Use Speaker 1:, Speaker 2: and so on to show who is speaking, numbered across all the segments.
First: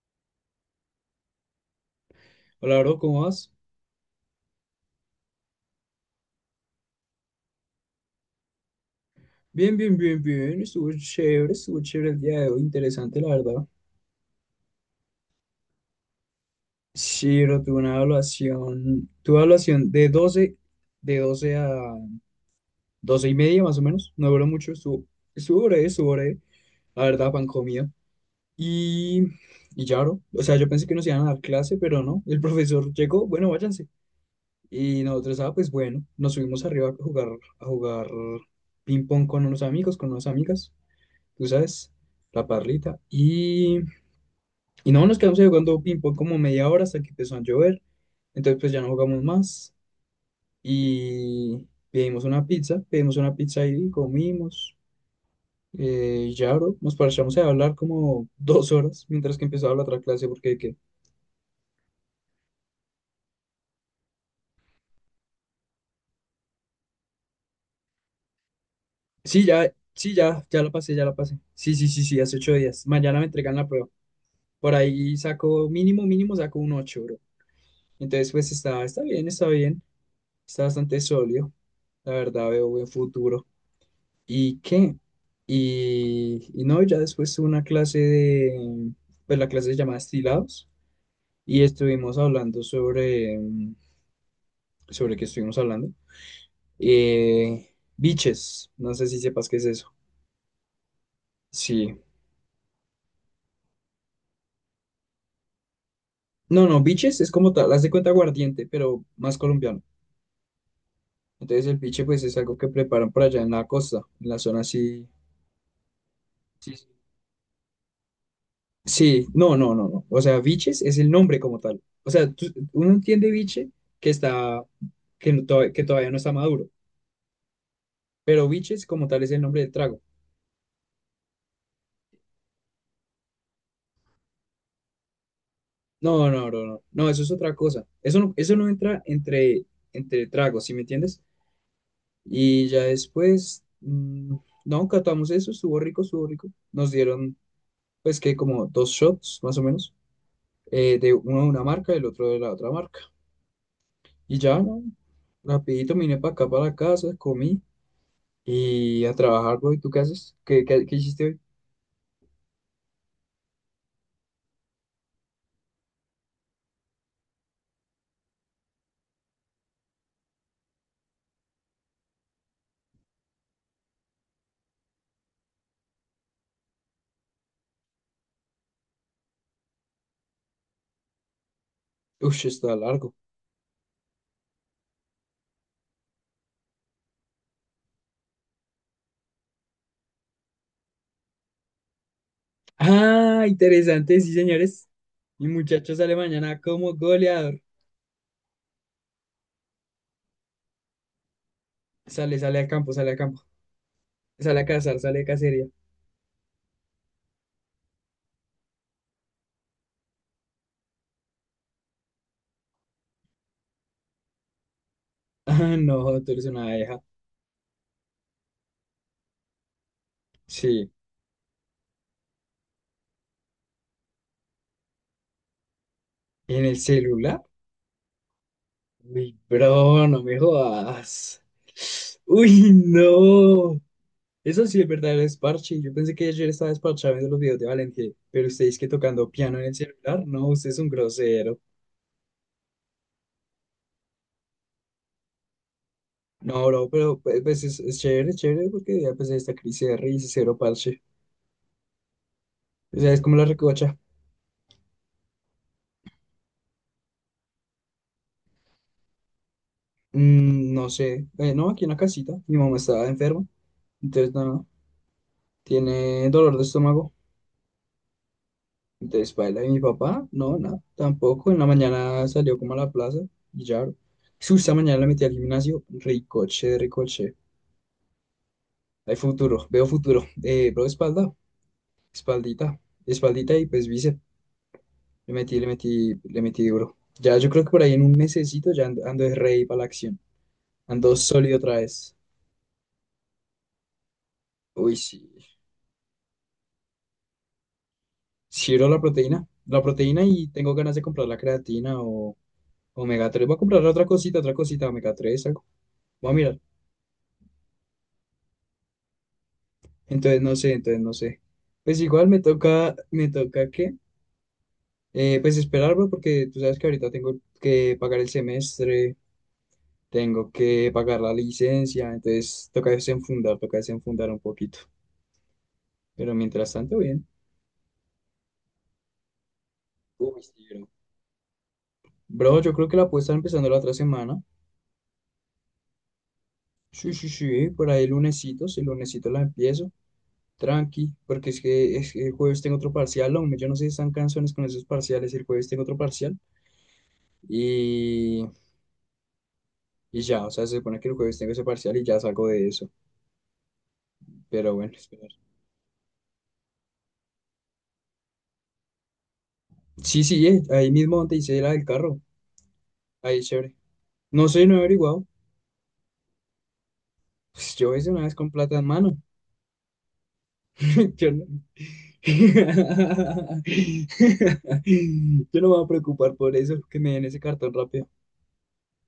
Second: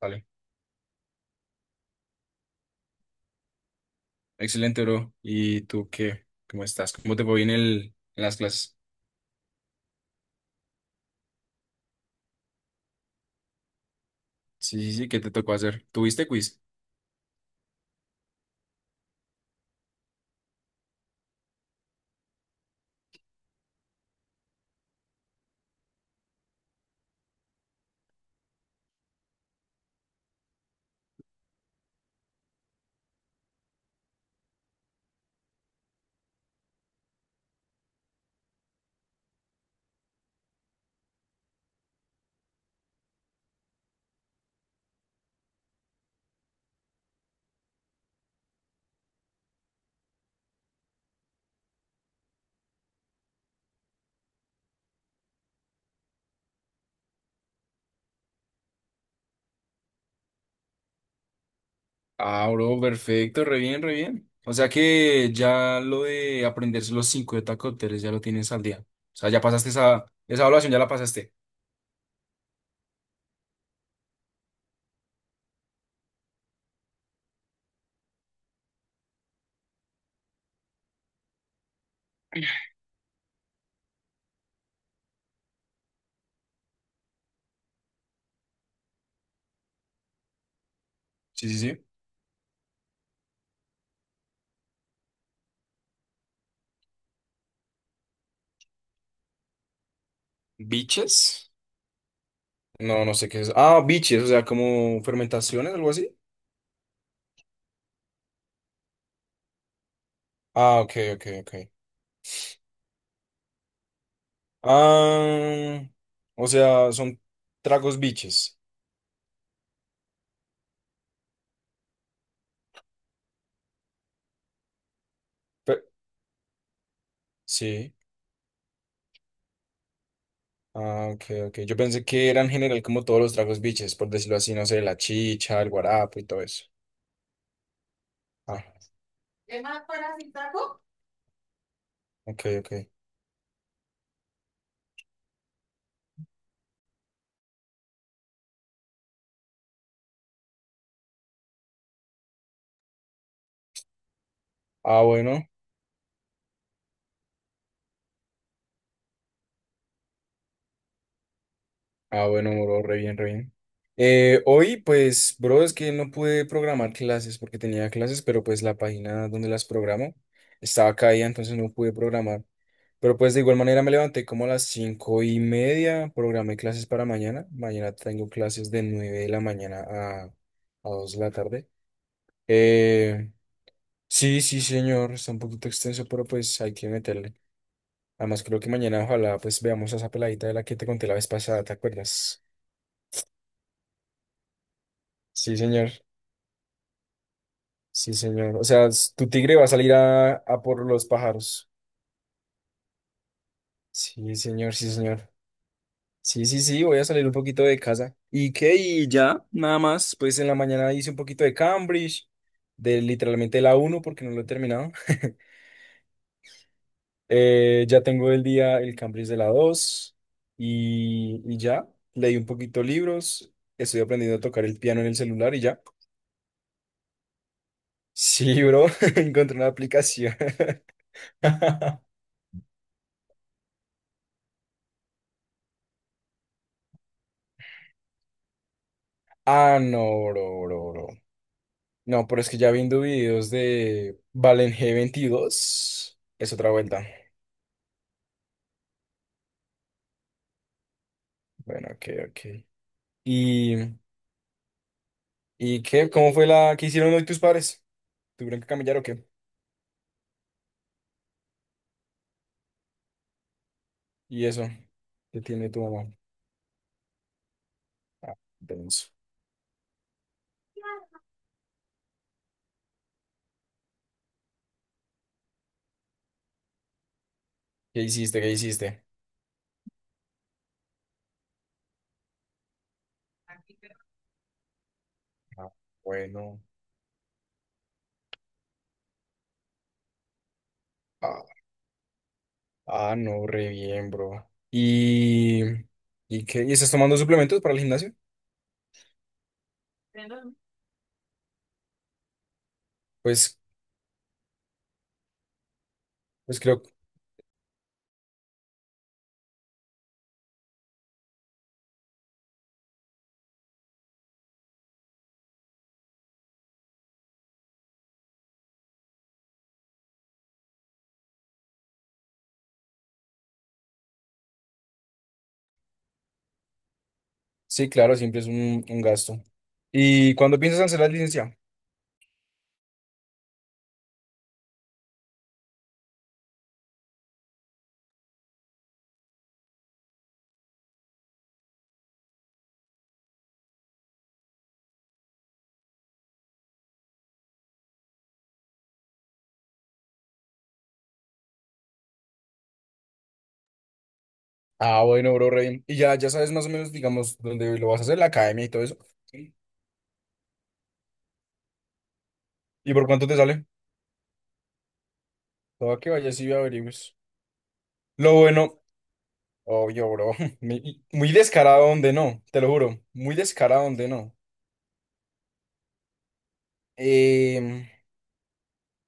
Speaker 1: Vale.
Speaker 2: Hola, bro, ¿cómo vas?
Speaker 1: Excelente, bro. ¿Y tú qué? ¿Cómo estás? ¿Cómo te fue en las clases?
Speaker 2: Bien, bien, bien, bien. Estuvo chévere el día de hoy. Interesante, la verdad.
Speaker 1: Sí, sí, sí, ¿qué te tocó hacer? ¿Tuviste quiz?
Speaker 2: Sí, bro, tuve una evaluación de doce a 12:30, más o menos. No duró mucho, estuvo breve, estuvo breve. La verdad, pan comido. Y, y ya, bro. O sea, yo pensé que nos iban a dar clase, pero no. El profesor llegó, bueno, váyanse. Y nosotros, ah, pues bueno, nos subimos arriba a jugar ping pong con unos amigos, con unas amigas. Tú sabes, la parrita. Y no, nos quedamos ahí jugando ping-pong como media hora hasta que empezó a llover. Entonces, pues ya no jugamos más. Y pedimos una pizza ahí, comimos. Ya, bro, nos paramos a hablar como 2 horas mientras que empezaba la otra clase, porque...
Speaker 1: Ah, bro, perfecto, re bien, re bien. O sea que ya lo de aprenderse los cinco de tacópteros ya lo tienes al día. O sea, ya
Speaker 2: Sí,
Speaker 1: pasaste
Speaker 2: ya,
Speaker 1: esa,
Speaker 2: sí,
Speaker 1: esa
Speaker 2: ya, ya la
Speaker 1: evaluación, ya la
Speaker 2: pasé, ya la
Speaker 1: pasaste.
Speaker 2: pasé. Sí, sí, sí, sí, hace 8 días. Mañana me entregan la prueba. Por ahí saco, mínimo, mínimo saco un 8, bro. Entonces, pues está bien, está bien. Está bastante sólido. La verdad, veo buen futuro. ¿Y qué? Y no, ya después tuve una clase pues la clase se llama Estilados
Speaker 1: Sí, sí,
Speaker 2: y
Speaker 1: sí.
Speaker 2: estuvimos hablando sobre qué estuvimos hablando. Biches, no sé si sepas qué es eso.
Speaker 1: ¿Biches?
Speaker 2: Sí.
Speaker 1: No, no sé qué es. Ah, biches, o sea, como fermentaciones, algo así.
Speaker 2: No, no, biches es como tal, haz de cuenta aguardiente, pero más colombiano.
Speaker 1: Ah, ok, ok, ok.
Speaker 2: Entonces el biche pues es algo que preparan por allá en la costa, en la zona así.
Speaker 1: Ah, o
Speaker 2: Sí.
Speaker 1: sea, son tragos biches.
Speaker 2: Sí, no, no, no, no. O sea, biches es el nombre como tal. O sea, uno entiende biche que está, que, no- to- que
Speaker 1: Pe-
Speaker 2: todavía no está maduro,
Speaker 1: sí.
Speaker 2: pero biches como tal es el nombre del trago.
Speaker 1: Ah, ok, ok. Yo pensé que era en general como todos los tragos biches, por decirlo así, no sé, la chicha, el
Speaker 2: No,
Speaker 1: guarapo y todo
Speaker 2: no,
Speaker 1: eso.
Speaker 2: no, no, no, eso es otra cosa. Eso no
Speaker 1: Ah,
Speaker 2: entra entre tragos, ¿sí me entiendes?
Speaker 1: ok,
Speaker 2: Y ya
Speaker 1: ok.
Speaker 2: después, no, catamos eso, estuvo rico, estuvo rico. Nos dieron, pues, que como dos shots, más o menos, de uno de una marca y el otro de la otra marca. Y ya, no,
Speaker 1: Ah, bueno,
Speaker 2: rapidito me vine para acá, para la casa, comí. Y a trabajar, güey, ¿tú qué haces? ¿Qué hiciste hoy?
Speaker 1: ah, bueno, bro, re bien, re bien. Hoy, pues, bro, es que no pude programar clases porque tenía clases, pero pues la página donde las programo estaba caída, entonces no pude programar. Pero pues de igual manera me levanté como a las 5:30, programé clases para mañana. Mañana tengo clases de 9 de la mañana a 2 de la tarde.
Speaker 2: Ush, está largo.
Speaker 1: Eh. Sí, sí, señor, está un poquito extenso, pero pues hay que meterle. Además, creo que mañana ojalá pues veamos a esa peladita de la que te conté la vez pasada, ¿te acuerdas?
Speaker 2: Ah, interesante, sí, señores. Mi
Speaker 1: Sí, señor,
Speaker 2: muchacho sale mañana como goleador.
Speaker 1: sí, señor. O sea, tu tigre va a salir a por los pájaros.
Speaker 2: Sale al campo, sale al campo.
Speaker 1: Sí,
Speaker 2: Sale a
Speaker 1: señor, sí,
Speaker 2: cazar, sale a
Speaker 1: señor.
Speaker 2: cacería.
Speaker 1: Sí, sí, sí, voy a salir un poquito de casa. ¿Y qué? Y ya, nada más, pues en la mañana hice un poquito de Cambridge, de literalmente la uno porque no lo he terminado.
Speaker 2: Ah, no, tú eres una abeja.
Speaker 1: Ya tengo el día el Cambridge de la 2
Speaker 2: Sí.
Speaker 1: y ya. Leí un poquito libros, estoy aprendiendo a tocar el piano en el celular y ya.
Speaker 2: ¿En el celular?
Speaker 1: Sí, bro,
Speaker 2: Uy,
Speaker 1: encontré una
Speaker 2: bro, no
Speaker 1: aplicación.
Speaker 2: me jodas. Uy, no. Eso sí es verdadero desparche. Yo pensé que ayer estaba desparchado viendo los videos de Valentín, pero ustedes que tocando piano en el
Speaker 1: Ah,
Speaker 2: celular,
Speaker 1: no,
Speaker 2: no,
Speaker 1: bro,
Speaker 2: usted es un
Speaker 1: bro, bro.
Speaker 2: grosero.
Speaker 1: No, pero es que ya viendo videos de Valen G22, es
Speaker 2: No,
Speaker 1: otra
Speaker 2: bro,
Speaker 1: vuelta.
Speaker 2: pero pues, es chévere, es chévere, porque ya pues esta crisis de raíz, cero parche.
Speaker 1: Bueno, ok, ok.
Speaker 2: O sea, es como la
Speaker 1: ¿Y,
Speaker 2: recocha.
Speaker 1: y qué? ¿Cómo fue la que hicieron hoy tus padres? ¿Tuvieron que camellar o qué?
Speaker 2: No sé. No, aquí en la casita. Mi mamá estaba enferma. Entonces,
Speaker 1: Y
Speaker 2: nada.
Speaker 1: eso, ¿qué tiene tu mamá?
Speaker 2: Tiene dolor de estómago.
Speaker 1: Ah, denso.
Speaker 2: Entonces, baila. Y mi papá, no, nada. Tampoco. En la mañana salió como a la plaza. Y ya, bro. Esta mañana la metí al gimnasio. Ricoche, ricoche.
Speaker 1: ¿Qué hiciste? ¿Qué hiciste?
Speaker 2: Hay futuro. Veo futuro. Bro, espalda. Espaldita. Espaldita y pues bíceps. Le metí, le
Speaker 1: Ah,
Speaker 2: metí, le
Speaker 1: bueno.
Speaker 2: metí duro. Ya, yo creo que por ahí en un mesecito ya ando de rey para la acción. Ando
Speaker 1: Ah,
Speaker 2: sólido otra vez.
Speaker 1: ah, no, re bien, bro.
Speaker 2: Uy, sí.
Speaker 1: ¿Y qué? ¿Y estás tomando suplementos para el gimnasio?
Speaker 2: Quiero la proteína. La proteína y tengo ganas de comprar la creatina o omega 3. Voy a
Speaker 1: Pues,
Speaker 2: comprar otra cosita, omega 3 algo. Voy a mirar.
Speaker 1: pues creo,
Speaker 2: Entonces no sé, entonces no sé. Pues igual me toca que, pues esperar, bro, porque tú sabes que ahorita tengo que pagar el semestre, tengo que pagar la licencia, entonces toca desenfundar un poquito. Pero mientras tanto, bien.
Speaker 1: sí, claro, siempre es un gasto. ¿Y
Speaker 2: Uy,
Speaker 1: cuándo
Speaker 2: sí,
Speaker 1: piensas
Speaker 2: bro.
Speaker 1: hacer la licencia?
Speaker 2: Bro, yo creo que la puedo estar empezando la otra semana. Sí, sí, sí, por ahí el lunesito, si el lunesito la empiezo. Tranqui, porque es que el jueves tengo otro parcial, hombre. Yo no sé si están canciones con esos parciales. El jueves tengo otro parcial. Y, y ya, o sea, se supone que el jueves tengo ese parcial y ya salgo de eso. Pero bueno,
Speaker 1: Ah,
Speaker 2: esperar.
Speaker 1: bueno, bro, re bien. Y ya, ya sabes más o menos, digamos, dónde lo vas a hacer, la academia y todo eso. Sí.
Speaker 2: Sí, sí, ahí mismo donde hice la del carro.
Speaker 1: ¿Y por cuánto te
Speaker 2: Ahí,
Speaker 1: sale?
Speaker 2: chévere. No sé, no he averiguado.
Speaker 1: Todo que vayas y averigües.
Speaker 2: Pues yo hice una vez
Speaker 1: Lo
Speaker 2: con plata
Speaker 1: bueno,
Speaker 2: en mano.
Speaker 1: obvio, bro. Muy
Speaker 2: Yo
Speaker 1: muy
Speaker 2: no-
Speaker 1: descarado donde no, te lo juro.
Speaker 2: Yo
Speaker 1: Muy descarado donde no.
Speaker 2: no me voy a preocupar por eso, que me den ese cartón
Speaker 1: Em,
Speaker 2: rápido.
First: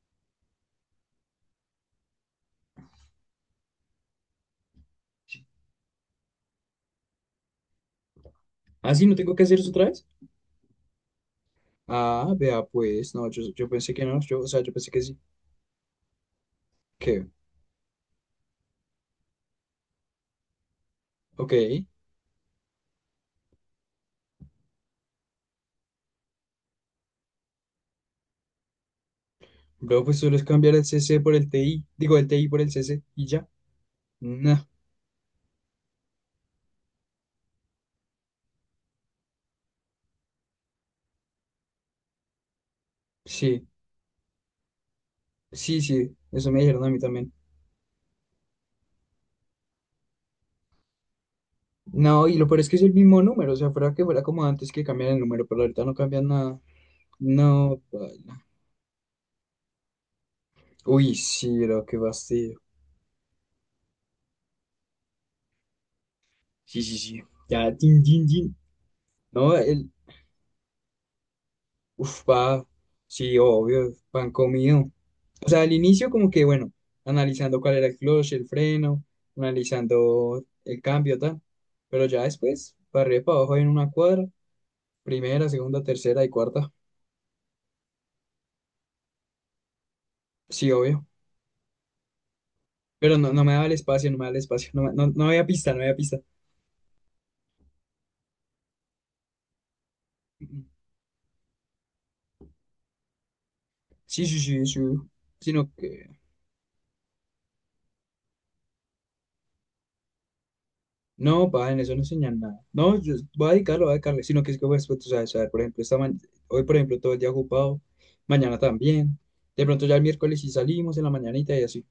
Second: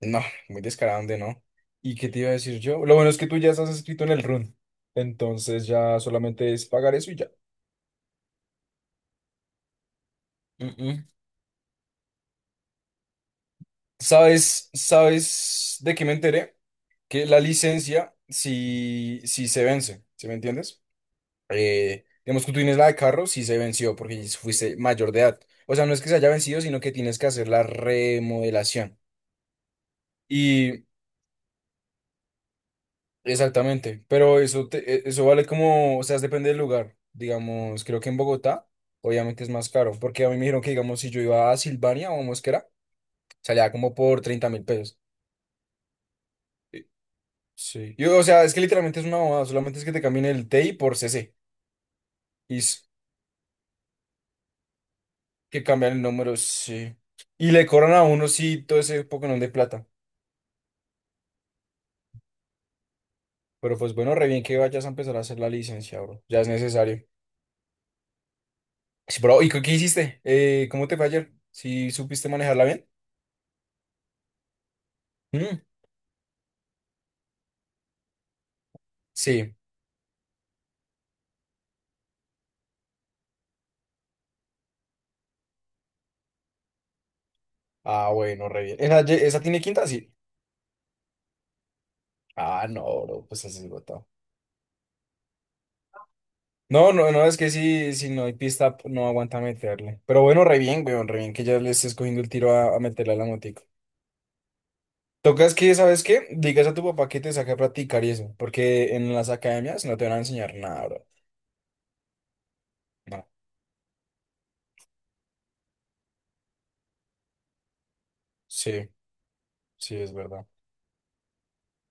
Speaker 1: No, muy descarado, ¿de no? ¿Y qué te iba a decir yo? Lo bueno es que tú ya estás escrito en el run. Entonces ya solamente es pagar eso y ya.
Speaker 2: Ah, sí, no tengo que hacer eso otra vez.
Speaker 1: Mm, mm.
Speaker 2: Ah, vea, pues, no, yo pensé que no, o sea,
Speaker 1: ¿Sabes,
Speaker 2: yo pensé que sí,
Speaker 1: sabes de qué me enteré? Que
Speaker 2: que,
Speaker 1: la licencia, si se vence, ¿sí me entiendes?
Speaker 2: ok,
Speaker 1: Digamos que tú tienes la de carro, si se venció, porque fuiste mayor de edad. O sea, no es que se haya vencido, sino que tienes que hacer la remodelación.
Speaker 2: bro, pues solo es cambiar el
Speaker 1: Y
Speaker 2: CC por el TI, digo, el TI por el CC y ya.
Speaker 1: Exactamente, pero
Speaker 2: Nah,
Speaker 1: eso, eso vale como, o sea, depende del lugar. Digamos, creo que en Bogotá, obviamente es más caro, porque a mí me dijeron que, digamos, si yo iba a Silvania o a Mosquera,
Speaker 2: sí,
Speaker 1: salía como por 30.000 pesos.
Speaker 2: sí, sí, eso me dijeron
Speaker 1: Y-
Speaker 2: a mí también.
Speaker 1: Sí. Yo, o sea, es que literalmente es una bobada, solamente es que te cambien el T TI por C C
Speaker 2: No, y lo
Speaker 1: y
Speaker 2: peor es que es
Speaker 1: s-
Speaker 2: el mismo número, o sea, fuera que fuera como antes que cambian el número, pero
Speaker 1: que
Speaker 2: ahorita
Speaker 1: cambian
Speaker 2: no
Speaker 1: el
Speaker 2: cambian
Speaker 1: número,
Speaker 2: nada.
Speaker 1: sí. Y le
Speaker 2: No,
Speaker 1: cobran a uno,
Speaker 2: paila.
Speaker 1: sí, todo ese Pokémon de plata.
Speaker 2: Uy, sí, bro, qué fastidio.
Speaker 1: Pero pues bueno, re bien que vayas a empezar a hacer la licencia, bro, ya es
Speaker 2: Sí, sí,
Speaker 1: necesario.
Speaker 2: sí. Ya, tin, tin, tin.
Speaker 1: Sí, bro, ¿y
Speaker 2: No,
Speaker 1: qué hiciste? ¿Cómo te fue ayer? ¿Si
Speaker 2: uf,
Speaker 1: supiste manejarla
Speaker 2: va,
Speaker 1: bien?
Speaker 2: sí, obvio, pan comido. O
Speaker 1: Mm,
Speaker 2: sea, al inicio como que, bueno, analizando cuál era el clutch, el freno,
Speaker 1: sí.
Speaker 2: analizando el cambio, tal. Pero ya después, para arriba y para abajo en una cuadra, primera, segunda, tercera y cuarta.
Speaker 1: Ah, bueno, re bien. ¿Esa tiene quinta? Sí.
Speaker 2: Sí, obvio.
Speaker 1: Ah, no,
Speaker 2: Pero
Speaker 1: bro,
Speaker 2: no, no
Speaker 1: pues
Speaker 2: me
Speaker 1: así
Speaker 2: daba
Speaker 1: es
Speaker 2: el
Speaker 1: botado.
Speaker 2: espacio, no me daba el espacio, no, no, no había pista, no había pista.
Speaker 1: No, no, no, es que si no hay pista, no aguanta meterle. Pero bueno,
Speaker 2: Mm,
Speaker 1: re
Speaker 2: mm.
Speaker 1: bien, weón, re bien que ya le estés cogiendo el tiro a meterle a la motico.
Speaker 2: Sí, sí, sí, sí.
Speaker 1: Tocas
Speaker 2: Sino
Speaker 1: que, ¿sabes
Speaker 2: que...
Speaker 1: qué? Digas a tu papá que te saque a practicar y eso, porque en las academias no te van a enseñar nada, bro.
Speaker 2: No, pa, en eso no enseñan nada. No, yo
Speaker 1: No.
Speaker 2: voy a dedicarlo, voy a dedicarle, sino que es que, pues, tú sabes, a ver, por ejemplo, hoy, por ejemplo, todo el día ocupado, mañana
Speaker 1: Sí,
Speaker 2: también, de pronto
Speaker 1: sí,
Speaker 2: ya el
Speaker 1: es
Speaker 2: miércoles
Speaker 1: verdad.
Speaker 2: sí salimos en la mañanita y así.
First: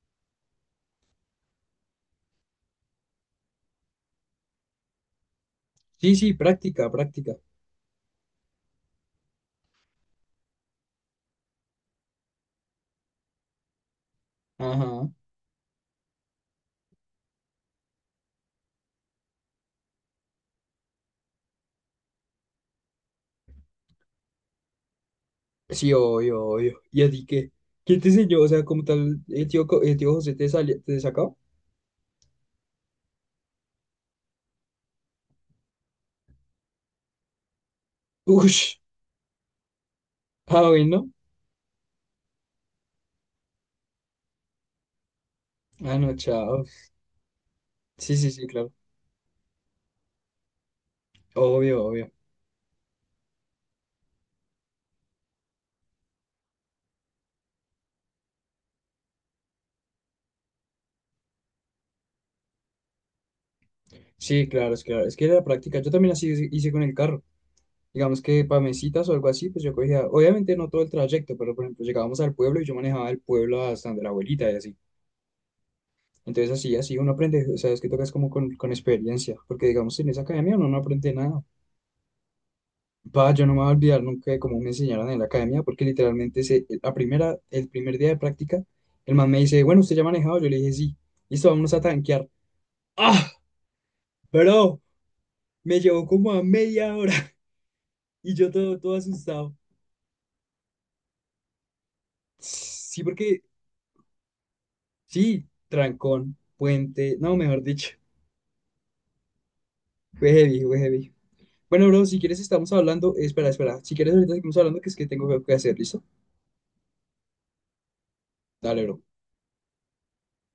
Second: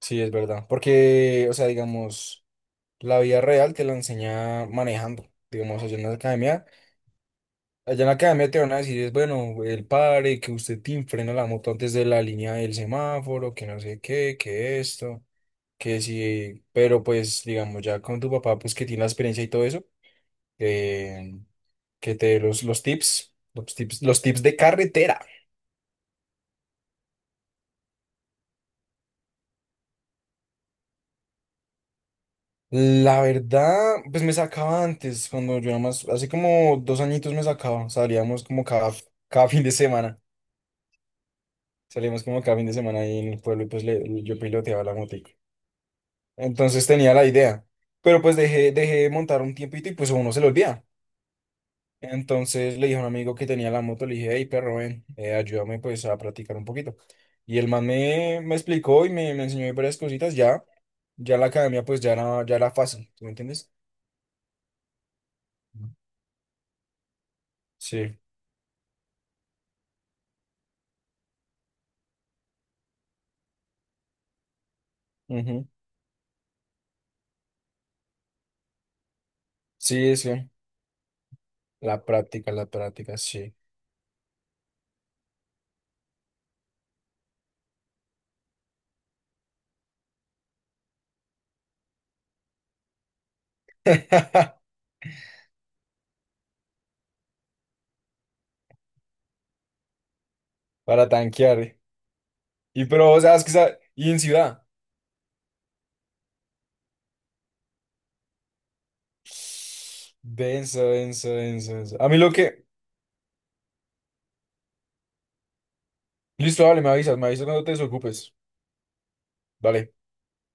Speaker 1: Sí, es verdad. Porque, o sea, digamos, la vida real te la enseña manejando. Digamos, allá en la
Speaker 2: Sí, sí,
Speaker 1: academia.
Speaker 2: práctica, práctica.
Speaker 1: Allá en la academia te van a decir, es bueno, el padre, que usted te frena la moto antes de la línea del semáforo, que no sé qué, que
Speaker 2: Ajá.
Speaker 1: esto, que sí, pero pues, digamos, ya con tu papá, pues que tiene la experiencia y todo eso, eh, que te dé los tips de carretera.
Speaker 2: Sí, obvio, obvio. ¿Y a ti qué? ¿Quién te enseñó? O sea, como tal, el tío José te, salió, te sacó.
Speaker 1: La verdad, pues me sacaba antes, cuando yo nada más, hace como 2 añitos me sacaba, salíamos como
Speaker 2: Ush.
Speaker 1: cada fin de semana,
Speaker 2: Ah, bueno.
Speaker 1: salíamos como cada fin de semana ahí en el pueblo y pues yo piloteaba la moto.
Speaker 2: Ah, no, chao.
Speaker 1: Entonces tenía la idea.
Speaker 2: Sí,
Speaker 1: Pero
Speaker 2: sí,
Speaker 1: pues
Speaker 2: sí, claro.
Speaker 1: dejé de montar un tiempito y pues a uno se le olvida.
Speaker 2: Obvio, obvio.
Speaker 1: Entonces le dije a un amigo que tenía la moto, le dije, hey perro, ven, ayúdame pues a practicar un poquito. Y el man me explicó y me enseñó varias cositas. Ya, ya la academia pues ya era fácil, ¿tú me entiendes?
Speaker 2: Sí, claro. Es que era la práctica. Yo
Speaker 1: Ujú.
Speaker 2: también así hice con el carro.
Speaker 1: Sí.
Speaker 2: Digamos que para mis o algo así, pues yo cogía, obviamente no todo el trayecto, pero por ejemplo llegábamos al pueblo y yo manejaba el pueblo hasta donde la abuelita y así.
Speaker 1: Ujú.
Speaker 2: Entonces así, así uno aprende, o sea, es que tocas como con experiencia, porque digamos en
Speaker 1: Sí,
Speaker 2: esa
Speaker 1: sí.
Speaker 2: academia uno no aprende nada.
Speaker 1: La práctica,
Speaker 2: Va, yo no
Speaker 1: sí.
Speaker 2: me voy a olvidar nunca de cómo me enseñaron en la academia, porque literalmente el primer día de práctica, el man me dice, bueno, ¿usted ya ha manejado? Yo le dije, sí, listo, vámonos a tanquear. ¡Ah! Bro, me llevó como a media hora y yo todo, todo asustado.
Speaker 1: Para tanquear. Y
Speaker 2: Sí,
Speaker 1: pero, o sea,
Speaker 2: porque...
Speaker 1: es que, y en ciudad.
Speaker 2: Sí, trancón, puente, no, mejor dicho, fue heavy, fue
Speaker 1: Denso,
Speaker 2: heavy.
Speaker 1: denso, denso,
Speaker 2: Bueno,
Speaker 1: denso.
Speaker 2: bro,
Speaker 1: A mí
Speaker 2: si
Speaker 1: lo
Speaker 2: quieres
Speaker 1: que,
Speaker 2: estamos hablando, espera, espera, si quieres ahorita estamos hablando que es que tengo que hacer, ¿listo?
Speaker 1: Listo, vale, me avisas cuando te desocupes.
Speaker 2: Dale, bro.
Speaker 1: Vale.